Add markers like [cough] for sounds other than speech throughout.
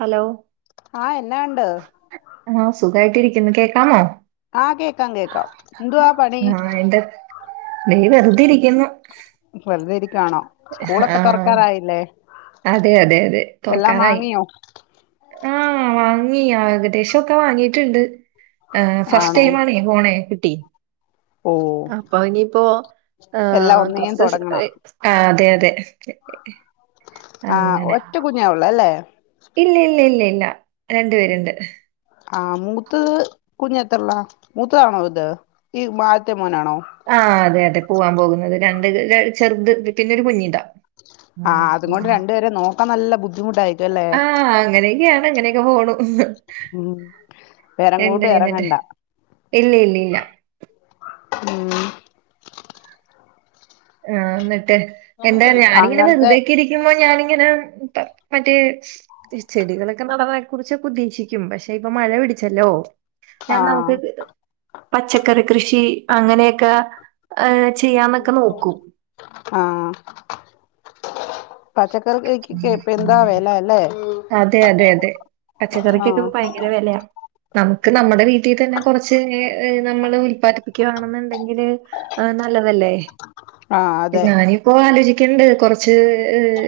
Hello! ആഹ്, എന്നാ ഉണ്ട്? ആഹ്, സുഖായിട്ട് ഇരിക്കുന്നു കേക്കാമോ? ആഹ്, കേക്കാം കേക്കാം. എന്തുവാ പണി? [unintelligible] വെറുതെ ഇരിക്കുന്നു വെറുതെ ഇരിക്കാണോ? സ്കൂളൊക്കെ ആഹ്, തുറക്കാറായില്ലേ അതെ അതെ അതെ എല്ലാം തൊറക്കാറായി. വാങ്ങിയോ ആഹ് വാങ്ങി, ഏകദേശോക്കെ വാങ്ങിട്ടുണ്ട്. ആഹ്, ആണോ ഫസ്റ്റ്ടൈം ആണേ പോണേ, കുട്ടി ഓ അപ്പൊ ഇനിപ്പോ എല്ലാം ഏഹ് ഒന്നേം കൊർച്സം തുടങ്ങണം [unintelligible] ആഹ് അതെ അതെ ആഹ്, അങ്ങനെ ഒറ്റകുഞ്ഞാ ഉള്ളേ. അല്ലേ ഇല്ല ഇല്ല ഇല്ല ഇല്ല രണ്ട് പേരുണ്ട്. ആഹ്, മൂത്തത് കുഞ്ഞ് എതൃള്ളാ? മൂത്തതാണോ ഇത് ഈ മാഴത്തെ മോനാണോ? ആഹ്, അതെ അതെ പൂവാൻ പോകുന്നത് രണ്ട് ചെർ ര ചെർത് പി പിന്നൊ ഒരു കുഞ്ഞിതാ ആഹ് അതും കൊണ്ട് രണ്ടുപേരെ നോക്കാൻ നല്ല ബുദ്ധിമുട്ടായിരിക്കും അല്ലേ ആഹ്, അങ്ങനൊക്കെയാണ് അങ്ങനൊയെക്കെ പോണു. ഉം വേറെങ്ങോട്ടും എന്തായി ന്നിട്ട്, ഇറങ്ങണ്ട ഇല്ല ഇല്ല ഇല്ല [inaudible] ഉം ആഹ് ന്നിട്ട് എന്താ ഞാനിങ്ങനെ അങ്ങനത്തെ വെറ്തേക്കിരി യ്യുമ്പോ ഞാനിങ്ങനെ ഇപ്പ മറ്റേ സ്- ത്തിരി ചെടികളൊക്കെ നടനെ കുറിച്ചൊക്കെ ഉദ്ദേശിക്ക്യും. പക്ഷെ ഇപ്പൊ മഴ പിടിച്ചല്ലോ. ഞാൻ ആഹ് നമുക്ക് പച്ചക്കറി കൃഷി അങ്ങനേക്കെ ആഹ് പച്ചക്കറിക്കെ [inaudible] അതെ അതെ അതെ പച്ചക്കറിക്കൊക്കെ ആഹ് ഇപ്പ ഭയങ്കര വെലയാ നമുക്ക് നമ്മടെ വീട്ടിതന്നെ കൊറച്ച് [unintelligible] നമ്മള് ഉല്പാദിപ്പിക്യാണെന്നുണ്ടെങ്കില് ആഹ്‌ നല്ലതല്ലേ. ആഹ് അതെ ഞാനിപ്പോ ആലോചിക്ക്ണ്ട്, കൊറച്ച്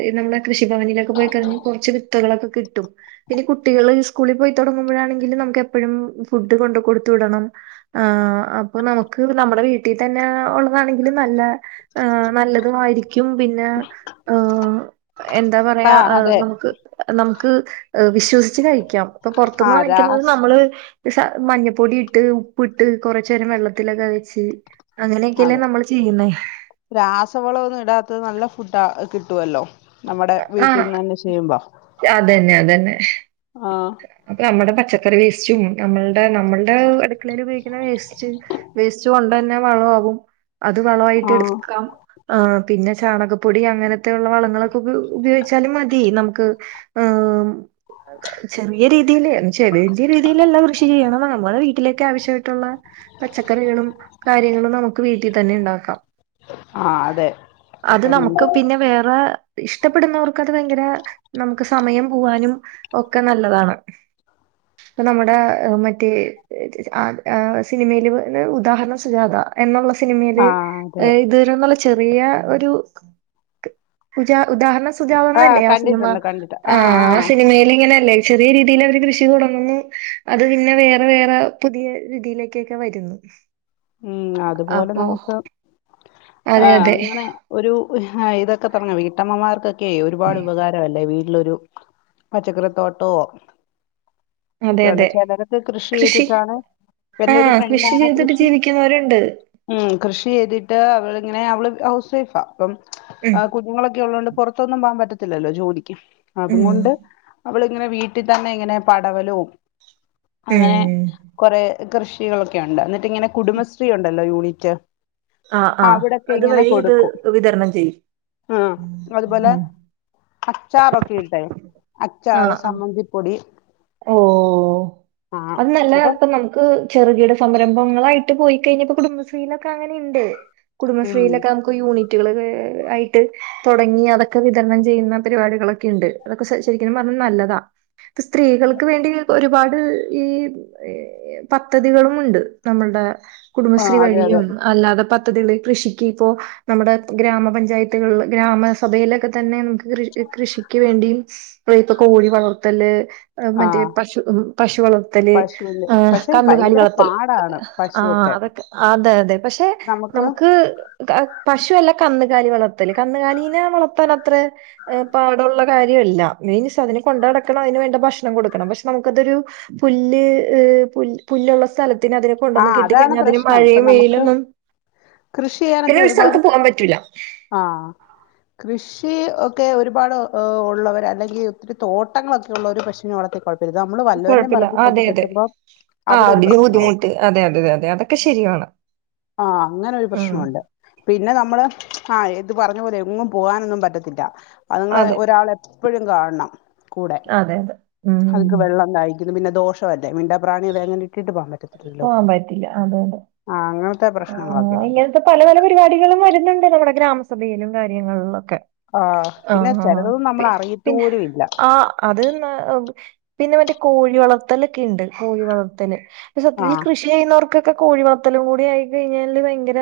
ഈ നമ്മളെ കൃഷിഭവനിലൊക്കെ പോയി കഴിഞ്ഞ് കൊറച്ച് വിത്തുകളൊക്കെ കിട്ടും. പിന്നെ കുട്ടികള് സ്കൂളിൽ പോയി തോടങ്ങുമ്പോഴാണങ്കില് നമുക്ക് എപ്പഴും ഫുഡ് കൊണ്ട് കൊട്ത്ത് വിടണം ആഹ് അപ്പൊ നമുക്ക് നമ്മടെ വീട്ടിതന്നെ ഉള്ളതാണെങ്കിലും നല്ല ആഹ് നല്ലതുവായിക്ക്യും. പിന്നെ ഏഹ് എന്താ പറയാ ആഹ് ഏഹ് അതെ നമുക്ക് നമുക്ക് വിശ്വസിച്ച് കഴിക്ക്യാം. ഇപ്പൊ പൊർത്ത്ന്ന് ആഹ് വാങ്ങിക്കുന്നത് രാസ് നമ്മള് ര്‌സ മഞ്ഞപ്പൊടിട്ട് ഉപ്പിട്ട് കൊറച്ചേരം വെള്ളത്തിലൊക്കെ വെച്ച് അങ്ങനെയൊക്കെയല്ലേ നമ്മള് ചെയ്യുന്നേ രാസവളോന്നും ഇടാത്തത് നല്ല ഫുഡ് ആ കിട്ടുവല്ലോ നമ്മടെ ആഹ് വീട്ടിന്നന്നെ ചെയ്യുമ്പോ. അതന്നെ അതന്നെ ആഹ് അപ്പൊ നമ്മടെ പച്ചക്കറി വേസ്റ്റും നമ്മളുടെ നമ്മളുടെ അടുക്കളേല് ഉപയോഗിക്കുന്ന വേസ്റ്റ് വേസ്റ്റ് കൊണ്ടന്നെ വളാകും. അത് വളമായിട്ട് ആഹ് എടുക്കാം ആഹ്, പിന്നെ ചാണകപ്പൊടി അങ്ങനത്തെ ഉള്ള വളങ്ങളൊക്കെ ഉപ ഉപയോഗിച്ചാലും മതി നമുക്ക് ആഹ് [unintelligible] ചെറിയ രീതില് ചെറിയ രീതില്ള്ള കൃഷി ചെയ്യണം നമ്മളെ വീട്ടിലൊക്കെ ആവശ്യയിട്ടുള്ള പച്ചക്കറികളും കാര്യങ്ങളും നമുക്ക് വീട്ടി തന്നെ ഉണ്ടാക്കാം. ആഹ് അതെ അത് ഇപ്പം നമുക്ക് പിന്നെ വേറെ ഇഷ്ടപ്പെടുന്നവർക്ക് അത് ഭയങ്കര നമുക്ക് സമയം പോവാനും ഒക്കെ നല്ലതാണ്. [inaudible] പ്പം നമ്മടെ ഏഹ്‌ മറ്റേ ആ ഏഹ് സിനിമയില് ന്നെ ഉദാഹരണം സുജാത എന്നുള്ള സിനിമേല് ആഹ് അതെ ഇത് നിന്നുള്ള ചെറിയ ഒരു ഉജാ ഉദാഹരണംസ് [unintelligible] ആഹ് സിനിമ ആഹ് സിനിമേല് ലേ ചെറ്യേരീതില് അവര് കൃഷെയ്ത് തൊടങ്ങുന്നു അത് പിന്നെ വേറ വേറ പുതിയ രീതിയിലേക്കൊക്കെ വരും [inaudible] ഉം അത്പോല നമുക്ക് അതെ ആഹ് അതെ അങ്ങനെ ഒരു ഹായ് ഇതൊക്കെ തുടങ്ങ വീട്ടമ്മമാർക്കൊക്കെ ഒര്പാട് ഉപകാര താല്ലേ വീട്ടിലൊരു പച്ചക്കറിത്തോട്ടോ അതെ ഒക്കെള്ള അതെ ചെലരൊക്കെ കൃഷി ചെയ്തിട്ടാണ് എൻ്റൊരു ആഹ് ഫ്രണ്ടാണ് ചെയ്തിട്ട് കൃഷി ജീവിക്കുന്നവരുണ്ട് ഉം കൃഷി ചെയ്തിട്ട് അവളിങ്ങനെ അവള് ഹൗസ് വൈഫാ അപ്പം ഉം കുഞ്ഞുങ്ങളൊക്കെ ഉള്ളതൊണ്ട് പൊറത്തൊന്നും പോകൻ പറ്റത്തില്ലല്ലോ ജോലിക്ക് അതും ഉം കൊണ്ട് അവളിങ്ങനെ വീട്ടിൽ തന്നെ ഇങ്ങനെ പടവലും അങ്ങനെ ഉം കുറെ കൃഷികളൊക്കെ ഉണ്ട് എന്നിട്ട് ഇങ്ങനെ കുടുംബശ്രീ ഉണ്ടല്ലോ യൂണിറ്റ് ആഹ് ആഹ് അവിടക്കെ അത് ഇങ്ങനെ വഴി ഇത് കൊടുക്കും വിതരണം ചെയ്യും ആഹ് അതുപോലെ ഉം അച്ചാറൊക്കെ കേട്ട ആഹ് അച്ചാറോ ആഹ് ചമ്മന്തിപ്പൊടി ഓ അല്ല അത്ര നമുക്ക് ചെറുകിട സംരംഭങ്ങളായിട്ട് പോയി കഴിഞ്ഞപ്പോ കുടുംബശ്രീയിലൊക്കെ അങ്ങനെയുണ്ട് ഉം കുടുംബശ്രീയിലൊക്കെ നമുക്ക് യൂണിറ്റുകൾ ആയിട്ട് തുടങ്ങി അതൊക്കെ വിതരണം ചെയ്യുന്ന പരിപാടികളൊക്കെ ഉണ്ട് അതൊക്കെ ശരിക്കും പറഞ്ഞ നല്ലതാ സ്ത്രീകൾക്ക് വേണ്ടി ഒരുപാട് ഈ പദ്ധതികളുമുണ്ട് നമ്മളുടെ ആഹ് കുടുംബശ്രീ അതെ അതെ വഴിയും അല്ലാതെ പ [unintelligible] കൃഷിക്ക് ഇപ്പോ നമ്മുടെ ഗ്രാമപഞ്ചായത്തുകളിൽ ഗ്രാമസഭയിലൊക്കെ തന്നെ കൃ കൃഷിക്ക് വേണ്ടിയും [unintelligible] കോഴി വളർത്തല് മറ്റേ ആഹ് പശു പശു വളർത്തല് പശുവിന്റെ പക്ഷെ കന്നുകാലി ഭയങ്കര വളർത്തല് പാടാണ് ആഹ് പശുവൊക്കെ അതൊക്കെ അതെ അതെ പക്ഷെ നമുക്ക് പശുല്ല കന്നുകാലി വളർത്തല് കന്നുകാലിനെ വളർത്താനത്ര പാടുള്ള കാര്യമല്ല മീൻസ് അതിനെ കൊണ്ട നടക്കണം അതിന് വേണ്ട ഭക്ഷണം ള്ളം കൊടുക്കണം പക്ഷേ നമ്മുക്കതൊരു പുല്ല് പുൽ പുല്ലുള്ള സ്ഥല ന് അതിനെ കൊണ്ടുവ വന്ന് ആഹ് കിട്ടി അതാണ് കഴിഞ്ഞാ അതിന് പ്രശ്നം ഇപ്പൊ മഴയും നമുക്ക് വെയിലൊന്നും കൃഷി ചെയ്യാനൊക്കെ പിന്നെ ഒരു ഒരുപാട് സ്ഥലത്ത് പോവാൻ പറ്റൂല ആഹ് കൃഷി ഒക്കെ ഒരുപാട് ഉള്ളവർ അല്ലെങ്കിൽ ഒത്തിരി തോട്ടങ്ങളൊക്കെ ഉള്ളവർ പശുനോഓളത്തിൽ കുഴപ്പില്ല [unintelligible] നമ്മള് വല്ലവൻ്റെ കുഴപ്പമില്ല പറമ്പിക്കൊണ്ട് അതെ അതെ കെട്ടുമ്പോ ആ അവിടെ ഒരു അതിന് പ്രശ്നമാവും ബുദ്ധിമുട്ട് അതെ അതെതെ അതെ അതൊക്കെ ശരിയാണ് ആഹ് അങ്ങനെ ഒരു ഉം പ്രശ്നമുണ്ട് പിന്നെ നമ്മള് ആഹ് എത് പറഞ്ഞ പോലെ എങ്ങും പോകാനൊന്നും പറ്റത്തില്ല അത്ങ്ങളെ അതെ ഒരാളെ എപ്പോഴും കാണണം കൂടെ അതെ അതെ ഉം അതക്ക് വെള്ളം തായി പിന്നെ ദോഷമല്ലേ മിണ്ടാ പ്രാണികള അങ്ങനെ ഇട്ടിട്ട് പോവാൻ പറ്റത്തില്ല പോകാൻ പറ്റത്തില്ല അതെ അതെ ആഹ് അങ്ങനത്തെ പ്രശ്നങ്ങളൊക്കെ ഉണ്ട് പല പല പരിപാടികളും വരുന്നുണ്ട് നമ്മുടെ ഗ്രാമസഭയിലും കാര്യങ്ങളിലൊക്കെ ആഹ് പിന്നെ ആഹ് ആഹ് ചിലതൊന്നും നമ്മൾ പിന്നെ അറിയത്തുപോലും ഇല്ല ആഹ് അത് പിന്നെ മറ്റേ കോഴി വളർത്തലൊക്കെ ഉണ്ട് കോഴി വളർത്തല് സത്യത്തിൽ ആഹ് കൃഷി ചെയ്യുന്നവർക്കൊക്കെ കോഴി വളർത്തലും കൂടി ആയി കഴിഞ്ഞാല് ഭയങ്കര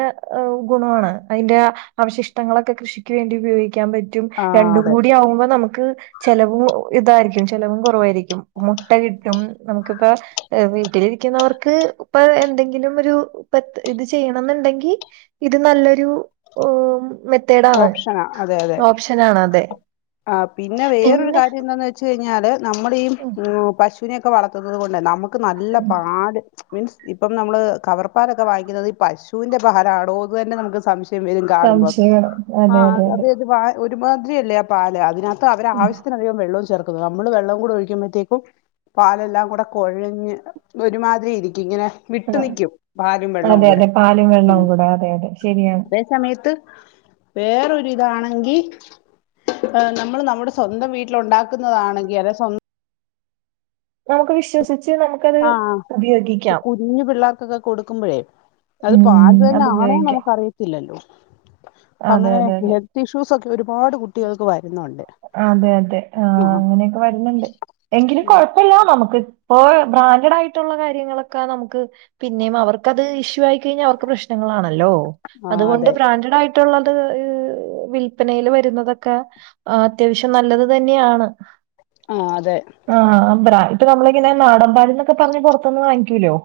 ഗുണമാണ് അതിൻ്റെ അവശിഷ്ടങ്ങളൊക്കെ കൃഷിക്ക് വേണ്ടി ഉപയോഗിക്കാൻ പറ്റും റ്റും ആഹ് രണ്ടും അതെ കൂടി ആകുമ്പോ നമുക്ക് ചിലവും ഇതായിരിക്കും ചിലവും കുറവായിരിക്കും മുട്ട കിട്ടും നമുക്കിപ്പ വീട്ടിലിരിക്കുന്നവർക്ക് ഇപ്പ എന്തെങ്കിലും ഒരു ഇത് ചെയ്യണം എന്നുണ്ടെങ്കിൽ ഇത് നല്ലൊരു മെത്തേഡാണ് ഓപ്ഷനാ അതെ അതെ ഓപ്ഷൻ ആണ്, അതെ. ആ പിന്നെ വേറൊരു പിന്നെ കാര്യം എന്താന്ന് വെച്ച് കഴിഞ്ഞാല് നമ്മൾ ഈ ഉം, പ ഇതിനെ ഒകെ വളർത്തുന്നത് കൊണ്ട് നമുക്ക് നല്ല പാട് മീൻസ് ഇപ്പം നമ്മള് കവർപ്പാലൊക്കെ വാങ്ങിക്കുന്നത് ഈ പശുവിന്റെ പാൽ ആണോ അത് എന്ന് തന്നെ നമുക്ക് സംശയം ും കാണുമ്പോ സംശയമാണ് അതെ അതെ അതെ ഒരുമാതിരിയല്ലേ ആ പാല്, അതിനകത്ത് അവ ഉം. ആവശ്യത്തിനധികം വെള്ളവും ചേർക്കുന്നു നമ്മള് വെള്ളം കൂടെ ഒഴിക്കുമ്പോഴത്തേക്കും പാലെല്ലാം കൂടെ കുഴഞ്ഞു ഒരുമാതിരി ഇരിക്കും ഇങ്ങനെ ആ, വിട്ട് നിക്കും പാലും വെള്ളവും അതെ കൂടെ അതെ പാലും വെള്ളവും കൂടെ അതെ അതെ ശരിയാണ് ഉ സമയത്ത് വേറൊരി ഇതാണെങ്കിൽ ് നമ്മൾ നമ്മുടെ സ്വന്തം വീട്ടിൽ ഉണ്ടാക്കുന്നതാണെങ്കിൽ, അല്ല സ്വന്തം നമുക്ക് വിശ്വസിച്ച് നു ആഹ ഈ കുഞ്ഞി പിള്ളേർക്ക് ഒക്കെ കൊടുക്കുമ്പോഴേ അത് പാല് ഉം തന്നെ അത് ആണോന്ന് ഉപയോഗിക്കാം നമുക്ക്റിയ ല്ലല്ലോ അപ്പ അതെ അങ്ങനെ അതെ അതെ ഇഷ്യൂസ് ഒക്കെ ഒരുപാട് കുട്ടികൾക്ക് വരുന്നുണ്ട്. അതെ അതെ ആ, അങ്ങനെയൊക്കെ വരുന്നുണ്ട് എങ്കിലും കൊഴപ്പില്ല നമുക്ക് ഇപ്പൊ ബ്രാൻഡഡ് ആയിട്ടുള്ള കാര്യങ്ങളൊക്കെ നമുക്ക് പിന്നെയും അവർക്കത് ഇഷ്യൂ ആയി കഴിഞ്ഞാൽ, അവർക്ക് പ്രശ്നം ആണല്ലോ, ആഹ് അതുകൊണ്ട് അതെ ബ്രാൻഡഡ് ആയിട്ടുള്ളത് വിൽപനയിൽ വരുന്നത്. അതൊക്കെ അത്യാവശ്യം നല്ലത് തന്നെയാണ്. ആ അതെ. ആഹ് ബ്രാൻഡ് നമ്മൾ നമ്മളിങ്ങനെ നാടൻ പാൽ എന്നൊക്കെ പറഞ്ഞ് പുറത്തന്ന് വാങ്ങിക്കൂല്ലോ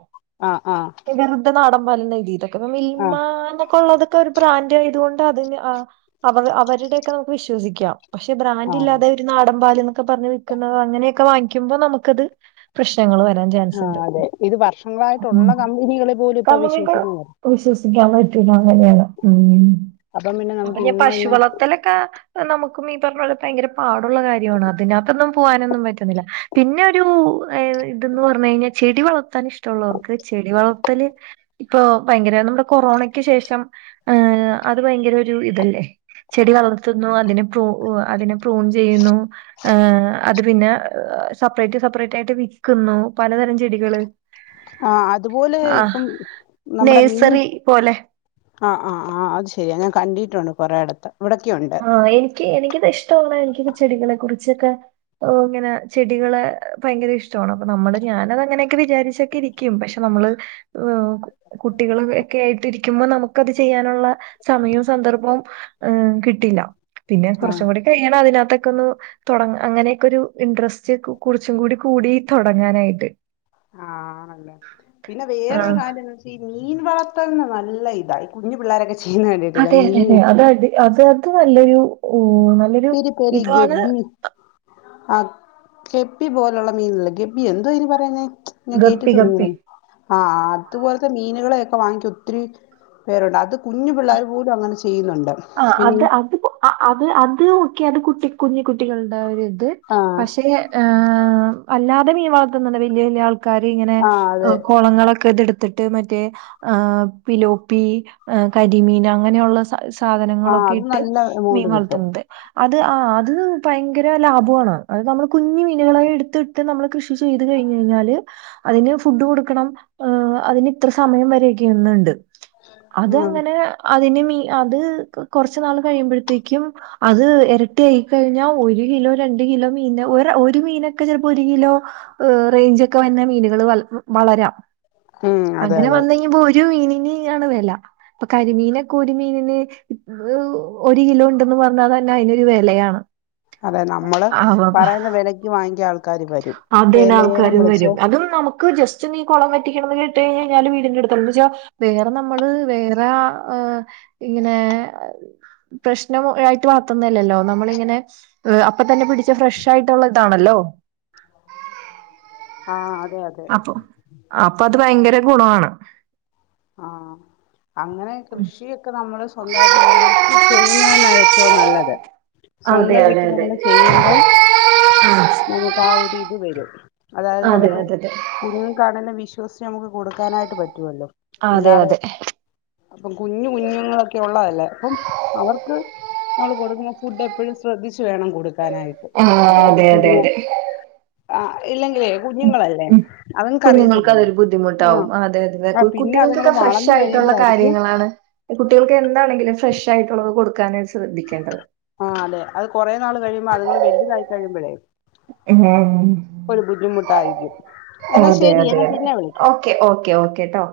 ആ ആ... വെറുതെ നാടൻ പാൽ ന്ന് എഴുതിയതൊക്കെ, മിൽമ ആഹ് എന്നൊക്കെ ഉള്ളതൊക്കെ ഒരു ബ്രാൻഡ് ആയതുകൊണ്ട് അതി അവരുടെയൊക്കെ നമുക്ക് വിശ്വസിക്കാം പക്ഷെ ബ്രാൻഡ് ആഹ് ഇല്ല പാലെന്നൊക്കെ പറഞ്ഞഞ് വിൽക്കുന്നോ അങ്ങനെയൊക്കെ വാങ്ങിക്കുമ്പോ നമുക്കത് പ്രശ്നങ്ങൾ വരാൻ ആഹ് ചാൻസ്ുണ്ട്, അതെ ഇത് വർഷങ്ങളായിട്ടുള്ള കമ്പനികളെ പോലും ക ഇപ്പൊ വിശ്വസിക്കുന്നില്ല വിശ്വസിക്കാൻ പറ്റൂല അങ്ങനെയാണ്, അപ്പം പിന്നെ നമുക്ക് മറ്റേ ഇന്നോ പശു ഇന്ന് വളത്തലൊക്കെ നമുക്കും ഈ പറഞ്ഞ ഭയങ്കര പാടുള്ള കാര്യമാണ്. അതിനകത്തൊന്നും പോകാനൊന്നും പറ്റുന്നില്ല, പിന്നെ ഒരു ഏ ഇതന്ന് പറഞ്ഞു കഴിഞ്ഞാൽ ചെടി വളർത്താൻ ഇഷ്ടമുള്ളവർക്ക് ചെടി വളർത്തല് ഇപ്പൊ ഭയങ്കര നമ്മുടെ കൊറോണയ്ക്ക് ശേഷം ഏഹ അത് ഭയങ്കര ഒരു ഇതല്ലേ ചെടി വളർത്തുന്നു അതിനെ പ്രൂ, അതിനെ പ്രൂൺ ചെയ്യുന്നു. അത് പിന്നെ സെപ്പറേറ്റ് സെപ്പറേറ്റ് ആയിട്ട് വിൽക്കുന്നു പലതരം ചെടികള് ആ അതുപോലെ ആഹ് ഇപ്പം നമ്മുടെ മീൻ നേഴ്സറി പോലെ ആ ആ ആ അത് ശെരി ഞാൻ കണ്ടിട്ടുണ്ട് കൊറെേയിടത്ത്. ആഹ എനിക്ക് എനിക്കിത് ഇഷ്ടുള്ള എനിക്കിത് ചെടികളെ കുറിച്ചൊക്കെ ഓ അങ്ങനെ ചെടികള് ഭയങ്കര ഇഷ്ടമാണ്, അപ്പൊ നമ്മള് ഞാനത് അങ്ങനെയൊക്കെ വിചാരിച്ചൊക്കെ ഇരിക്കും. ും പക്ഷെ നമ്മള് കുട്ടികൾ ഒക്കെ ആയിട്ടി ഇരിക്കുമ്പോൾ നമുക്ക്ത് ചെയ്യാനുള്ള സമയവും സന്ദർഭവും കി പിന്നെ ആഹ് കുറച്ച് കൂടി കഴിയണം, അതിനകത്തൊക്കെ ഒന്ന് അങ്ങനെയൊക്കെ ഇൻട്രസ്റ്റ് കുറച്ചും കൂടി കൂടി തുടങ്ങാനായിട്ട്. ആണല്ലേ പിന്നെ ആ, വേറൊരു കാര്യം ഈ മീൻ വളർത്ത നല്ല ഇതായി കുഞ്ഞു പിള്ളോരൊക്കെ ചെയ്യുന്ന കണ്ടിട്ടില്ലേ അതെതെ മീൻ അതെ അത് അത് അത് നല്ലൊരു നല്ല പിരി പേരി ഗബി ആഹ കെബി പോലുള്ള മീനല്ലേ, ഗെബി എന്തോ ഇനി പറയുന്ന ഞാൻ ഗപ്പി ഗപ്പി കേട്ടിട്ടുണ്ടനെ ആഹ അതുപോലത്തെ മീനുകളെയൊക്കെ വാങ്ങിക്ക ഒത്തിരി പേരുണ്ട് അത് കുഞ്ഞു പിള്ളേർ പോലും അങ്ങനെ ചെയ്യുന്നുണ്ട്. ആ പിന്നെ അത് ഈ അത് അത് അത് ഒക്കെ അത് കുട്ടി കുഞ്ഞി കുട്ടികളുടെ ഒരു ഇത്, ആ പക്ഷെ ് അല്ലാതെ ഈ വളർത്തണ വലിയ വലിയ ആൾ ക്ക ഇങ്ങനെ് ആ അതെ കുളങ്ങളൊക്കെ ഇതെടുത്തിട്ട് മറ്റേ ഏഹ് പിലോപ്പി കരിമീൻ അങ്ങനെ ഒള്ള ആ സാധനങ്ങളൊക്കെ അത് ഇട്ട് നല്ല എമൗണ്ട് മീൻ കിട്ടും വളർത്ത്ണത് അത് ആഹ്‌ അത് ഭയങ്കര ലാഭമാണ് അത് നമ്മള് കുഞ്ഞ് മീനുകളെ എടുത്ത് ഇ നമ്മള് കൃഷി ചെയ്ത് കഴിഞ്ഞ് കഴിഞ്ഞാല് അതിന് ഫുഡ് കൊടുക്കണം ഏഹ് അതിന് ഇത്ര സമയം വരെയൊക്കെന്നുണ്ട് അത് ഉം അങ്ങനെ അതിന് മീ അത് കൊറച്ചു നാൾ കഴിയുമ്പോഴത്തേക്കും അത് ഇരട്ടി ആയി കഴിഞ്ഞാ ഒരു കിലോ രണ്ട് കിലോ മീനെ ഒരു മീനൊക്കെ ചിലപ്പോ ഒരു കിലോ റേഞ്ച് ഒക്കെ വന്നെ മീനുകൾ വളരാം ഉം അതെ അങ്ങനെ അതെ വന്ന് കഴിയുമ്പൊ ഒരു മീനിന് ആണ് വില ഇപ്പൊ കരിമീനൊക്കെ ഒരു മീനിന് ഒരു കിലോ ഉണ്ടെന്ന് പറഞ്ഞാ തന്നെ അയിനൊരു വിലയാണ് അതെ നമ്മള് പറയുന്ന വിലക്ക് വാങ്ങിക്കാൻ ആൾക്ക അതെന്നെ ആൾക്കാരും വരും അതും നമുക്ക് ജസ്റ്റ് ഒന്നി കുളം വറ്റിക്കണംന്ന് കേട്ട് കഴിഞ്ഞാൽ വീടിന്റെ അടുത്ത്ണ്ട് എന്ന് വെച്ച വേറെ നമ്മള് വേറെ ഇങ്ങനെ പ്രശ്നം ആയിട്ട് വളർത്ത്ന്നല്ലല്ലോ നമ്മളിങ്ങനെ അപ്പ തന്നെ പിടിച്ച ഫ്രഷ് ആയിട്ടുള്ള ഇതാണല്ലോ ആഹ അതെ അതെ അപ്പൊ അപ്പൊ അത് ഭയങ്കര ഗുണമാണ് ആഹ അങ്ങനെ കൃഷിയൊക്കെ നമ്മള് സ്വന്തായിട്ട് വീഡിയോസ് ചെയ്യുന്നത് തന്നാ ഏറ്റവും നല്ലത് അതെ സ്വന്തം അതെ വീട്ടിൽ അതെ നമ്മള് ചെയ്യുമ്പം ആഹ്‌ നമുക്ക് ആ ഒരു ഇത് വരും അതായത് അതെ നമുക്ക് അതെ അതെ കുഞ്ഞുങ്ങൾക്കാണേലും വിശ്വസിച്ച് നമുക്ക് കൊടുക്കാനായിട്ട് പറ്റുവല്ലോ അതെ ഇല്ലാതെ അതെ ഇപ്പം കുഞ്ഞു കുഞ്ഞുങ്ങളൊക്കെ ഉള്ളതല്ലേ അപ്പം അവർക്ക് നമ്മള് കൊടുക്കുമ്പൊ ഫുഡ് എപ്പഴും ശ്രദ്ധിച്ച് വേണം കൊടുക്കാനായിട്ട് ആഹ് അതെ അതെ പിന്നെ അതെ ആഹ്‌ ഇല്ലെങ്കിലേ കുഞ്ഞുങ്ങളല്ലേ ഉം കുഞ്ഞുങ്ങൾക്ക് അതുങ്ങക്കറിയത്തില്ലല്ലോ അതൊരു ഉം ബുദ്ധിമുട്ടാവും അതെ അതെ ആ പിന്നെ അതുങ്ങള് കുട്ടികൾക്കൊക്കെ ഫ്രഷ് വളർന്ന് ആയിട്ടുള്ള കഴിയുമ്പോഴായിരിക്കും കാര്യങ്ങളാണ് കുട്ടികൾക്ക് എന്താണെങ്കിലും ഫ്രഷ് ആയിട്ടുള്ളത് കൊടുക്കാനായിട്ട് ശ്രദ്ധിക്കേണ്ടത് ആഹ അതെ അത് കുറേ നാൾ കഴിയുമ്പോ അത്ങ്ങങ്ങള് വലുതായി കഴിയുമ്പോഴേ ഉം ഒരു ബുദ്ധിമുട്ടായിരിക്കും എന്നാ അതെ ശരിയെ അതെ ഞാൻ അതെ പിന്നെ വിളിക്കാം ഓക്കെ ഓക്കെ ട്ടോ